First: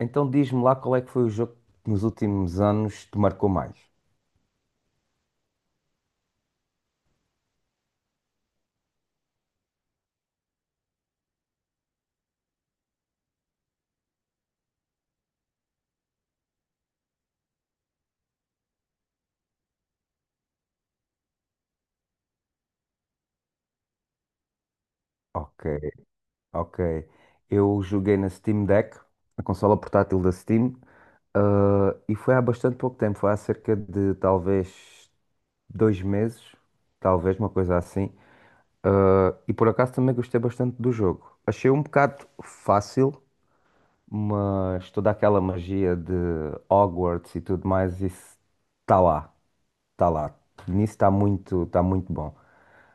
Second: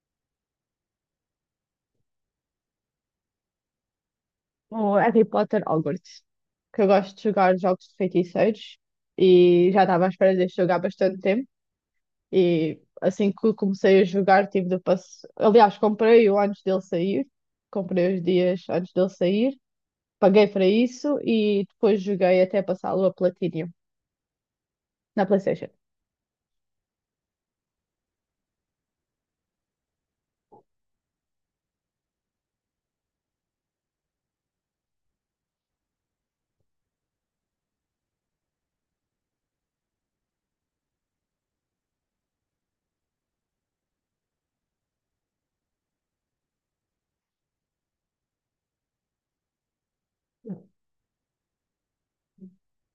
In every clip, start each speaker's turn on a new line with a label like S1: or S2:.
S1: Então diz-me lá qual é que foi o jogo que nos últimos anos te marcou mais.
S2: O Harry Potter Hogwarts, que eu gosto de jogar jogos de feiticeiros e já estava à espera de jogar bastante tempo. E assim que comecei a jogar, tive de passar. Aliás, comprei-o antes dele sair, comprei os dias antes dele sair, paguei para isso e depois joguei até passá-lo a Platinum na
S1: Ok,
S2: PlayStation.
S1: ok. Eu joguei na Steam Deck, a consola portátil da Steam, e foi há bastante pouco tempo, foi há cerca de talvez dois meses, talvez uma coisa assim. E por acaso também gostei bastante do jogo. Achei um bocado fácil, mas toda aquela magia de Hogwarts e tudo mais, isso está lá, está lá. Nisso está muito bom.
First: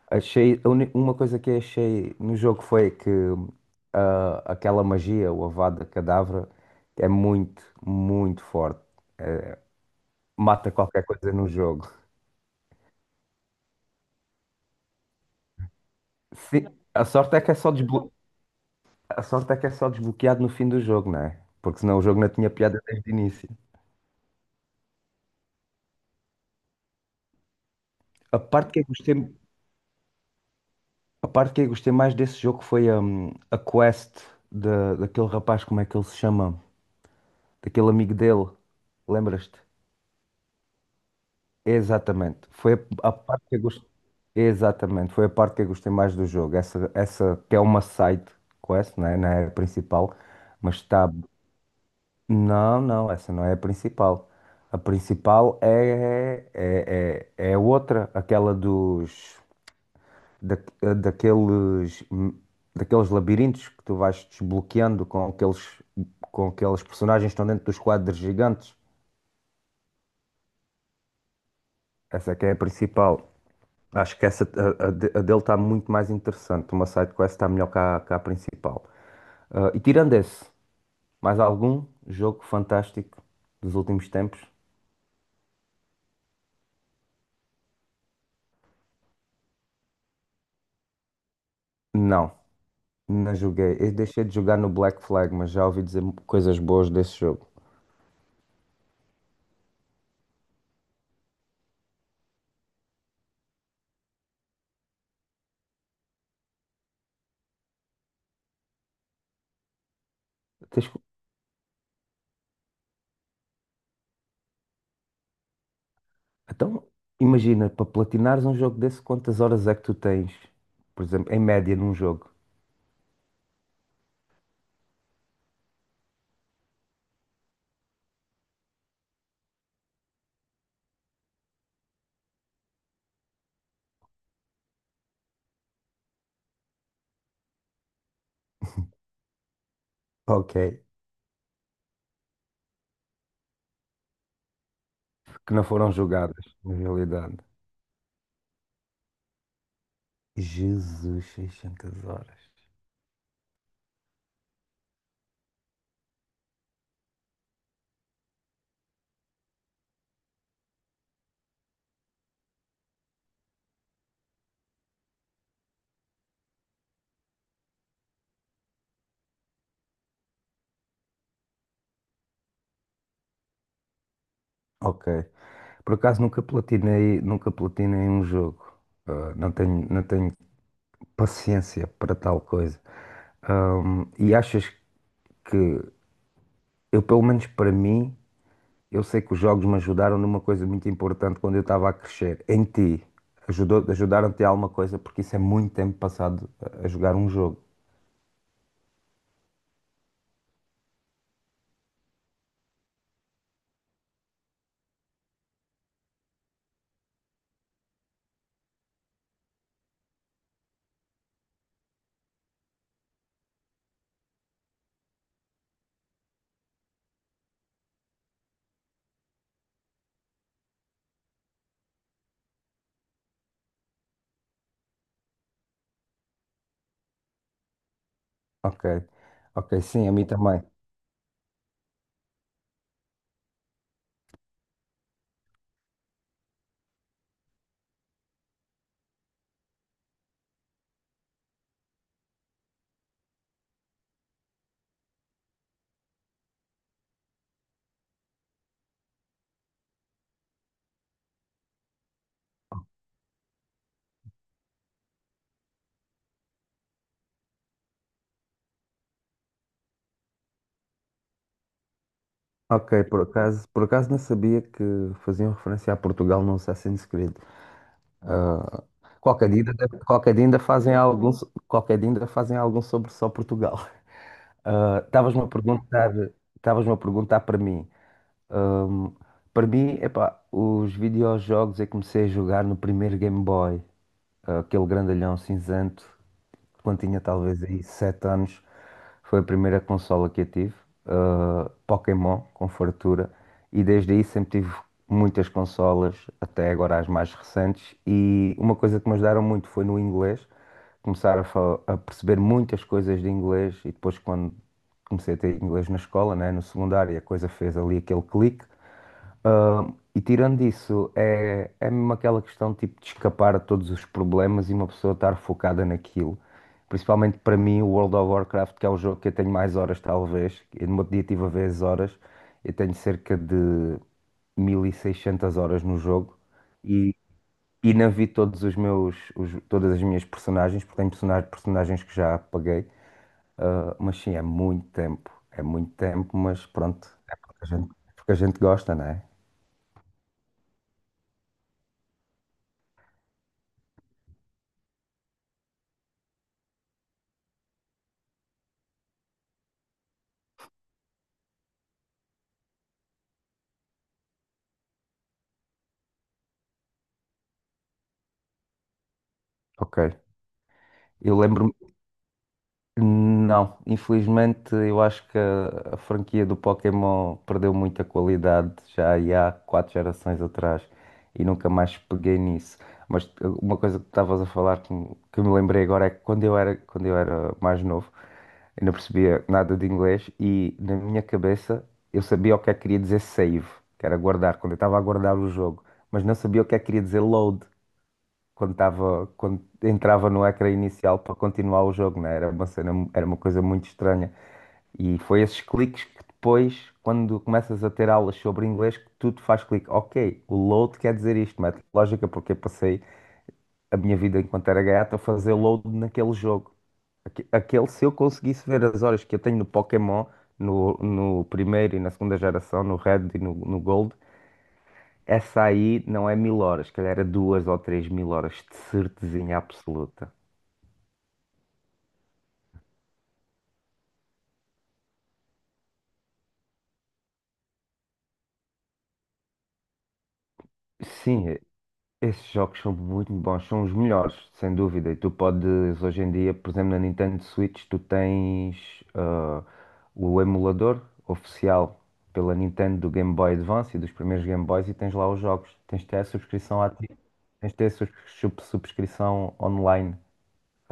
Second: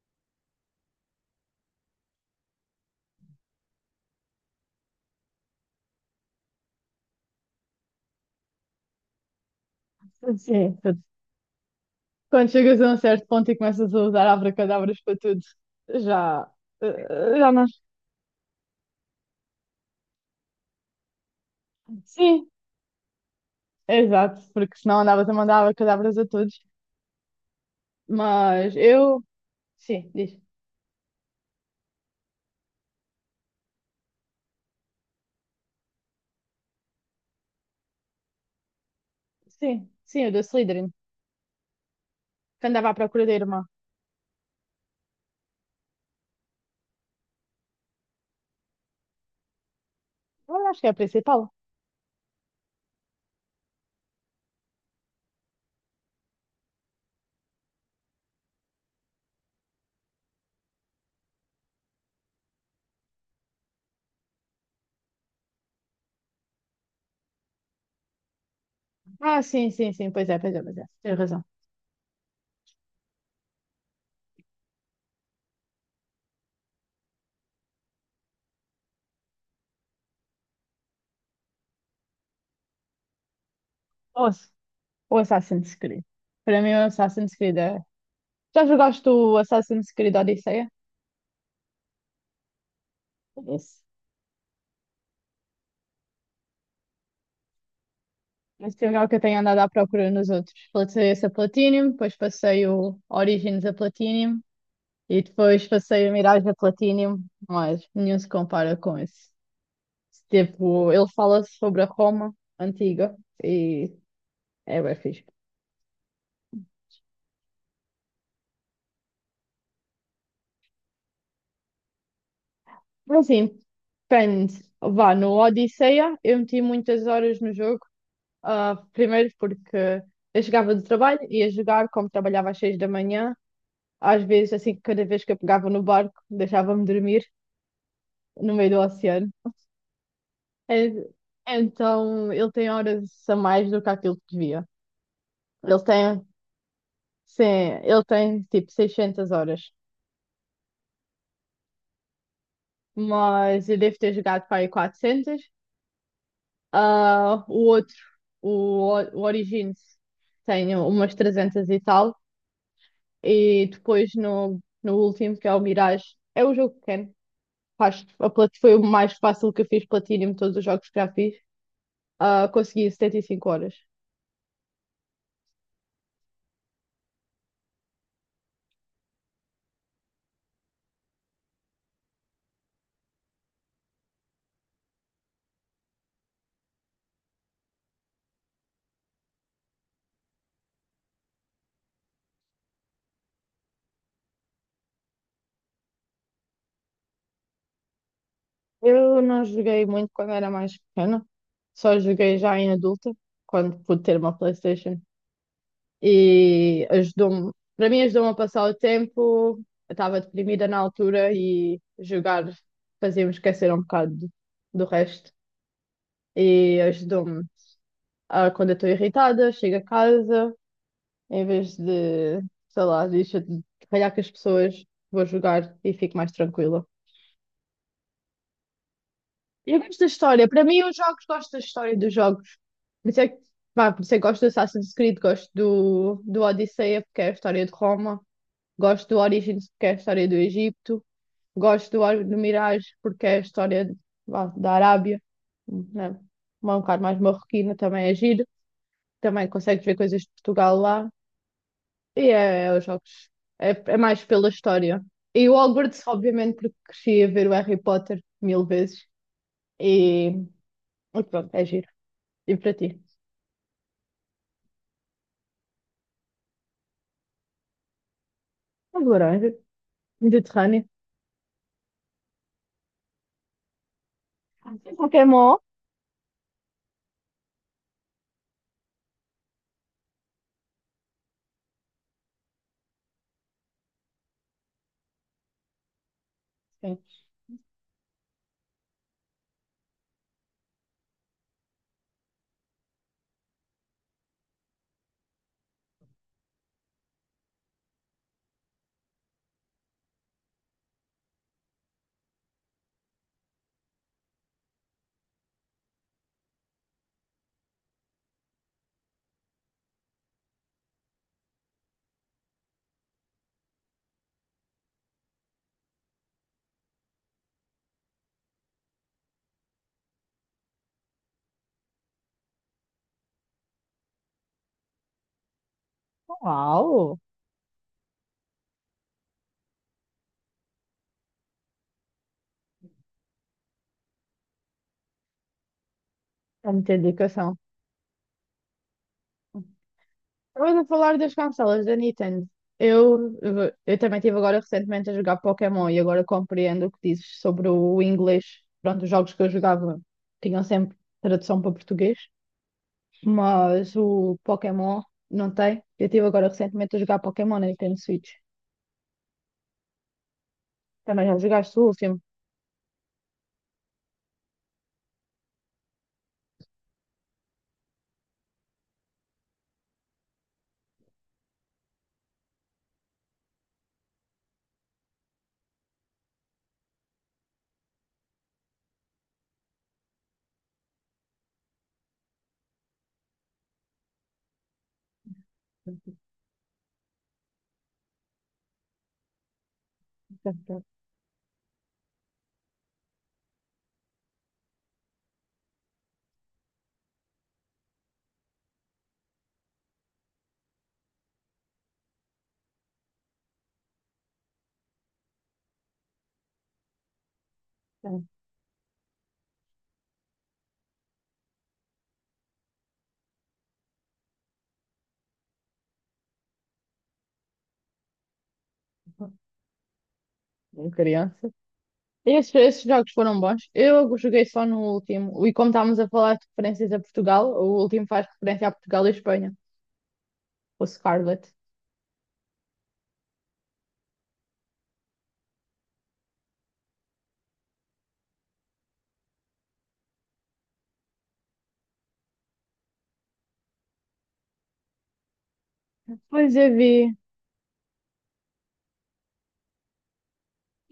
S1: Achei, uma coisa que achei no jogo foi que aquela magia, o Avada Kedavra, é muito, muito forte. Mata
S2: Sim.
S1: qualquer coisa no jogo.
S2: Quando chegas a um certo ponto e começas a usar abracadabras para tudo, já,
S1: Sim, a sorte é que
S2: já não.
S1: a sorte é que é só desbloqueado no fim do jogo, não é? Porque senão o jogo não
S2: Sim,
S1: tinha piada desde o início.
S2: exato, porque senão andavas a mandar abracadabras a todos.
S1: A parte
S2: Mas
S1: que eu gostei,
S2: eu. Sim, diz.
S1: a parte que eu gostei mais desse jogo foi a quest da daquele rapaz, como é que ele se chama? Daquele amigo dele, lembras-te?
S2: Sim, sim, o do Slytherin,
S1: Exatamente.
S2: que
S1: Foi
S2: andava à
S1: a
S2: procura da
S1: parte que
S2: irmã.
S1: eu gostei. Exatamente. Foi a parte que eu gostei mais do jogo. Essa que é uma side quest, né? Não é a principal,
S2: Eu
S1: mas
S2: acho que é a
S1: está.
S2: principal.
S1: Não, não, essa não é a principal. A principal é outra, aquela dos da, daqueles labirintos que tu vais desbloqueando com aqueles personagens que estão dentro dos quadros gigantes.
S2: Ah, sim, sim, sim, pois é, pois é, pois é. Tens razão.
S1: Essa é que é a principal. Acho que essa, a dele está muito mais interessante. Uma side quest está melhor que que a principal. E tirando esse, mais algum jogo fantástico dos últimos
S2: Ou,
S1: tempos?
S2: ou Assassin's Creed. Para mim, o Assassin's Creed é. Já jogaste o Assassin's Creed Odisseia?
S1: Não, não joguei.
S2: Esse.
S1: Eu deixei de jogar no Black Flag, mas já ouvi dizer coisas boas desse jogo.
S2: Esse é o jogo que eu tenho andado à procura nos outros. Passei esse a Platinum, depois passei o Origins a Platinum e depois passei o Mirage a Platinum, mas nenhum se compara com esse.
S1: Tens
S2: Tipo,
S1: que-
S2: ele fala sobre a Roma antiga e é bem fixe.
S1: Então, imagina, para platinares um jogo desse, quantas horas é que tu tens, por exemplo, em média num jogo?
S2: Assim, depende. Vá, no Odisseia eu meti muitas horas no jogo. Ah, primeiro porque eu chegava do trabalho, ia jogar, como trabalhava às seis da manhã. Às vezes, assim, cada vez que eu pegava no barco, deixava-me dormir no meio do oceano.
S1: Ok.
S2: En- Então, ele tem horas a mais do que aquilo que devia.
S1: Que não
S2: Ele
S1: foram
S2: tem,
S1: jogadas, na realidade.
S2: sim, ele tem tipo 600 horas,
S1: Jesus, 600 horas.
S2: mas eu devo ter jogado para aí 400. Ah, o outro, o Origins, tem umas 300 e tal. E depois no último, que é o Mirage, é o jogo pequeno. Foi o mais fácil que eu fiz Platinum de todos os jogos que já fiz. Ah, consegui 75 horas.
S1: Ok. Por acaso nunca platinei, nunca platinei um jogo. Ah, não tenho paciência para tal coisa. E achas que eu, pelo menos para mim, eu sei que os jogos me ajudaram numa coisa muito importante quando eu estava a crescer. Em ti, ajudaram-te a alguma coisa? Porque isso é muito tempo passado a jogar um jogo.
S2: Eu não joguei muito quando era mais pequena, só joguei já em adulta, quando pude ter uma PlayStation. E ajudou-me, para mim ajudou-me a passar o tempo. Eu estava deprimida na altura e jogar fazia-me esquecer um bocado do resto. E ajudou-me a, quando eu estou irritada, chego a casa, em vez de, sei lá, deixa de ralhar com as pessoas, vou jogar e fico mais tranquila.
S1: Ok.
S2: E
S1: Ok,
S2: eu gosto da
S1: sim, a mim
S2: história,
S1: também.
S2: para mim os jogos, gosto da história dos jogos. Por isso é que, pá, por isso é que gosto do Assassin's Creed, gosto do Odisseia, porque é a história de Roma. Gosto do Origins porque é a história do Egito. Gosto do, do Mirage porque é a história de- vá, da Arábia, né? Uma um bocado mais marroquina, também é giro. Também consegues ver coisas de Portugal lá. E é, é os jogos. É, é mais pela história. E o Hogwarts, obviamente, porque cresci a ver o Harry Potter mil vezes. E, e pronto, é giro. E para ti?
S1: Ok, por acaso não sabia que faziam referência a Portugal no Assassin's Creed.
S2: A de laranja,
S1: Qualquer dia ainda
S2: Mediterrâneo.
S1: fazem qualquer dia ainda fazem algum sobre só Portugal. Ah, Estavas-me a
S2: Pokémon.
S1: perguntar, estavas-me a perguntar para mim. Para mim, epá, os videojogos eu comecei a jogar no primeiro Game Boy, aquele grandalhão cinzento
S2: Sim.
S1: quando tinha talvez aí 7 anos, foi a primeira consola que eu tive, Pokémon, com fartura, e desde aí sempre tive muitas consolas, até agora as mais recentes, e uma coisa que me ajudaram muito foi no inglês, começar a perceber muitas coisas de inglês, e depois quando comecei a ter inglês na escola, né, no secundário, a coisa fez ali aquele clique, E tirando isso, é mesmo aquela questão tipo, de escapar a todos os problemas e uma pessoa estar focada naquilo. Principalmente para mim, o World of Warcraft, que é o jogo que eu tenho mais horas, talvez. Eu no meu dia tive a ver as horas. Eu tenho cerca de 1.600 horas no jogo. E,
S2: Uau!
S1: e não vi todos os meus, todas as minhas personagens, porque tenho personagens que já apaguei. Mas sim, é muito tempo. É muito tempo, mas
S2: É muita
S1: pronto. É
S2: dedicação.
S1: porque a gente gosta, né?
S2: Estava a falar das consolas da Nintendo. Eu também estive agora recentemente a jogar Pokémon e agora compreendo o que dizes sobre o inglês. Pronto, os jogos que eu jogava tinham sempre tradução para português, mas o Pokémon não tem. Eu estive agora recentemente a jogar Pokémon na Nintendo Switch.
S1: Ok.
S2: Também já
S1: Eu lembro-me.
S2: jogaste o último?
S1: Não, infelizmente eu acho que a franquia do Pokémon perdeu muita qualidade já aí há 4 gerações atrás e nunca mais peguei nisso. Mas uma coisa que estavas a falar que me lembrei agora é que quando eu era mais novo, eu não percebia nada de inglês e na minha cabeça eu sabia o que é que queria dizer save, que era guardar, quando eu estava a guardar o jogo, mas não sabia o que é que queria dizer load quando estava, quando entrava no ecrã inicial para continuar o jogo, né? Era uma cena, era uma coisa muito estranha. E foi esses cliques que depois, quando começas a ter aulas sobre inglês, que tudo faz clique. Ok, o load quer dizer isto, mete lógica, porque eu passei a minha vida enquanto era gaiato a fazer load naquele jogo. Aquele, se eu conseguisse ver as horas que eu tenho no Pokémon, no primeiro e na segunda geração, no Red e no Gold, essa aí não é mil horas, se calhar era duas ou três mil horas de certezinha absoluta.
S2: Em criança. Esses, esses jogos foram bons. Eu joguei só no último. E como estávamos a falar de referências a Portugal, o último faz referência a Portugal e Espanha, o Scarlet.
S1: Sim, esses jogos são muito bons, são os melhores, sem dúvida. E tu podes, hoje em dia, por exemplo, na Nintendo Switch, tu tens o emulador oficial pela Nintendo do Game Boy Advance e dos primeiros Game Boys e tens lá os jogos. Tens de ter a
S2: Pois eu
S1: subscrição ativa,
S2: vi.
S1: tens de ter a subscrição online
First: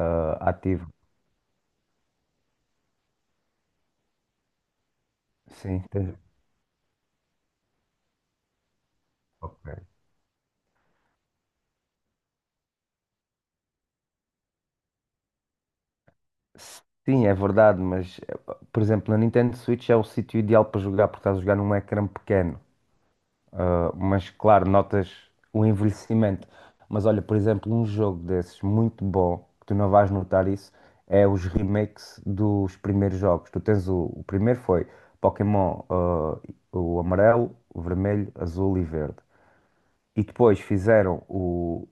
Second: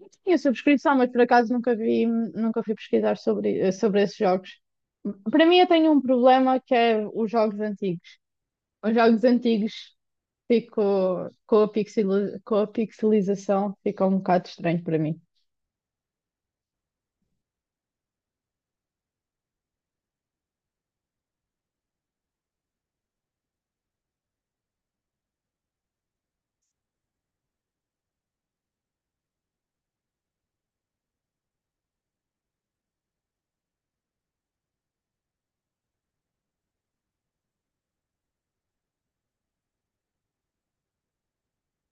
S2: Eu tinha
S1: ativa.
S2: subscrição, mas por acaso nunca vi, nunca fui pesquisar sobre, sobre esses jogos. Para mim, eu
S1: Sim,
S2: tenho um
S1: tens.
S2: problema que é os jogos antigos. Os jogos
S1: Ok.
S2: antigos fico com a pixel, com a pixelização, fica um bocado estranho para mim.
S1: Sim, é verdade, mas por exemplo, na Nintendo Switch é o sítio ideal para jogar porque estás a jogar num ecrã pequeno. Mas claro, notas o envelhecimento. Mas olha, por exemplo, um jogo desses muito bom, que tu não vais notar isso, é os remakes dos primeiros jogos. Tu tens o primeiro foi Pokémon, o amarelo, o vermelho, azul e verde. E depois fizeram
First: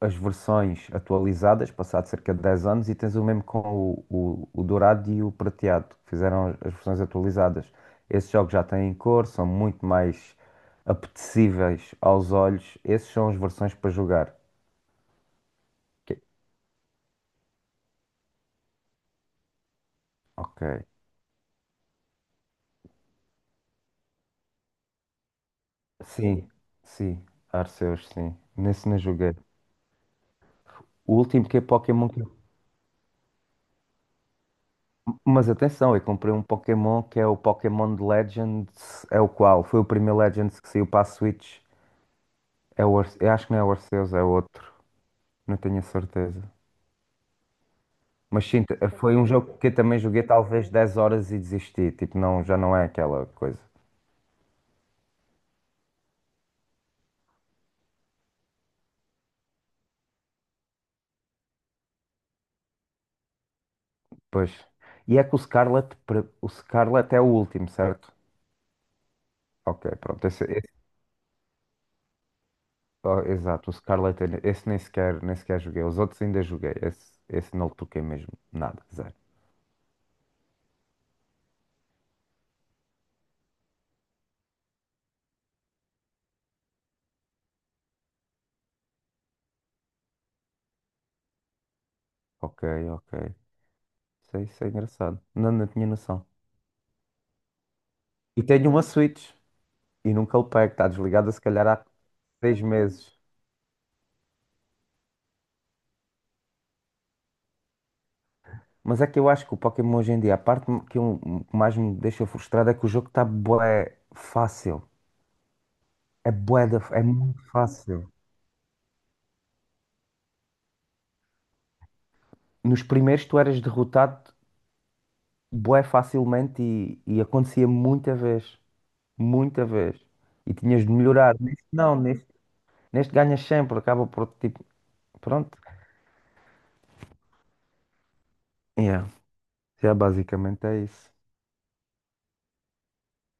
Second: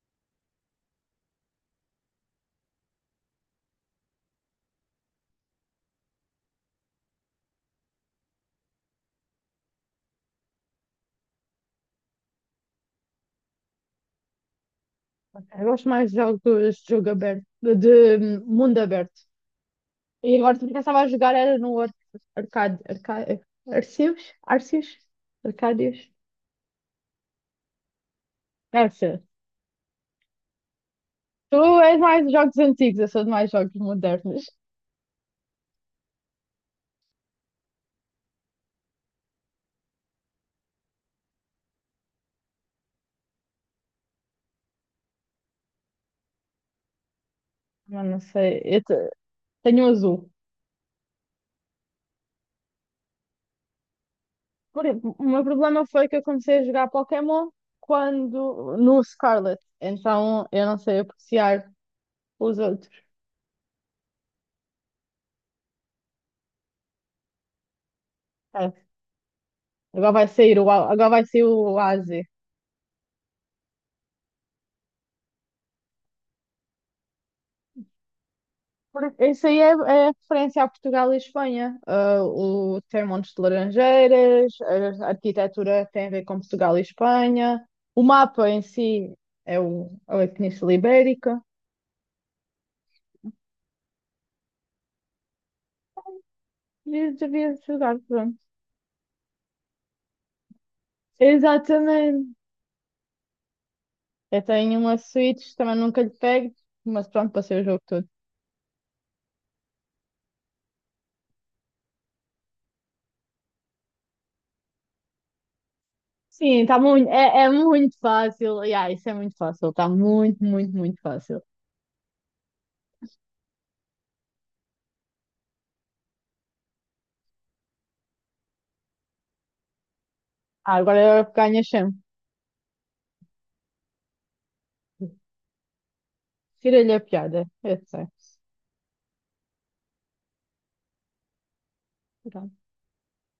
S1: as versões atualizadas, passado cerca de 10 anos, e tens o mesmo com o dourado e o prateado, que fizeram as versões atualizadas. Esses jogos já têm cor, são muito mais apetecíveis aos olhos. Esses são as versões para jogar.
S2: Eu gosto mais de
S1: Ok.
S2: jogos de jogo aberto, de mundo aberto. E agora
S1: Ok.
S2: também que eu estava a jogar era no Ar- Arcade, Arcade, Arceus? Arceus? Arcádios?
S1: Sim, sim. Arceus, sim. Nesse não
S2: Essa.
S1: joguei. O último
S2: Tu
S1: que é
S2: és
S1: Pokémon.
S2: mais
S1: Que-
S2: de jogos antigos, eu sou de mais jogos modernos.
S1: Mas atenção, eu comprei um Pokémon que é o Pokémon Legends. É o qual? Foi o primeiro Legends que saiu para a Switch. Eu acho que não é o Arceus, é outro. Não tenho a certeza.
S2: Mas não
S1: Mas
S2: sei,
S1: sim, foi um jogo que eu
S2: tenho um
S1: também joguei
S2: azul.
S1: talvez 10 horas e desisti. Tipo, não, já não é aquela coisa.
S2: Por- O meu problema foi que eu comecei a jogar Pokémon quando no Scarlet, então eu não sei apreciar os outros.
S1: Pois. E é que o Scarlet é o último, certo?
S2: É.
S1: Ok, pronto.
S2: Agora vai sair o AZ.
S1: Oh, exato, esse nem sequer, nem sequer joguei. Os outros ainda joguei. Esse não toquei mesmo. Nada, zero.
S2: Isso aí é, é referência a Portugal e Espanha. Ah, o tem montes de laranjeiras, a arquitetura tem a ver com Portugal e Espanha. O mapa em si é o, é a Península Ibérica.
S1: Ok, ok. Isso é engraçado. Não, não tinha noção.
S2: Devias jogar, pronto.
S1: E tenho uma Switch. E nunca o pego. Está desligada se calhar há
S2: Exatamente.
S1: 6 meses.
S2: Eu tenho uma Switch, também nunca lhe pego, mas pronto, passei o jogo todo.
S1: Mas é que eu acho que o Pokémon hoje em dia, a parte que eu, que mais me deixa frustrado é que o jogo está bué fácil.
S2: Sim, tá
S1: É
S2: muito,
S1: muito
S2: é, é muito
S1: fácil.
S2: fácil. Yeah, isso é muito fácil, está muito, muito, muito fácil.
S1: Nos primeiros tu eras derrotado bué facilmente e acontecia muita vez. Muita vez. E
S2: Ah,
S1: tinhas de
S2: agora
S1: melhorar.
S2: ganha
S1: Neste
S2: chão.
S1: não, neste, neste ganhas sempre, acaba por tipo. Pronto.
S2: Tira-lhe a piada, eu sei.
S1: Yeah. Já basicamente é isso.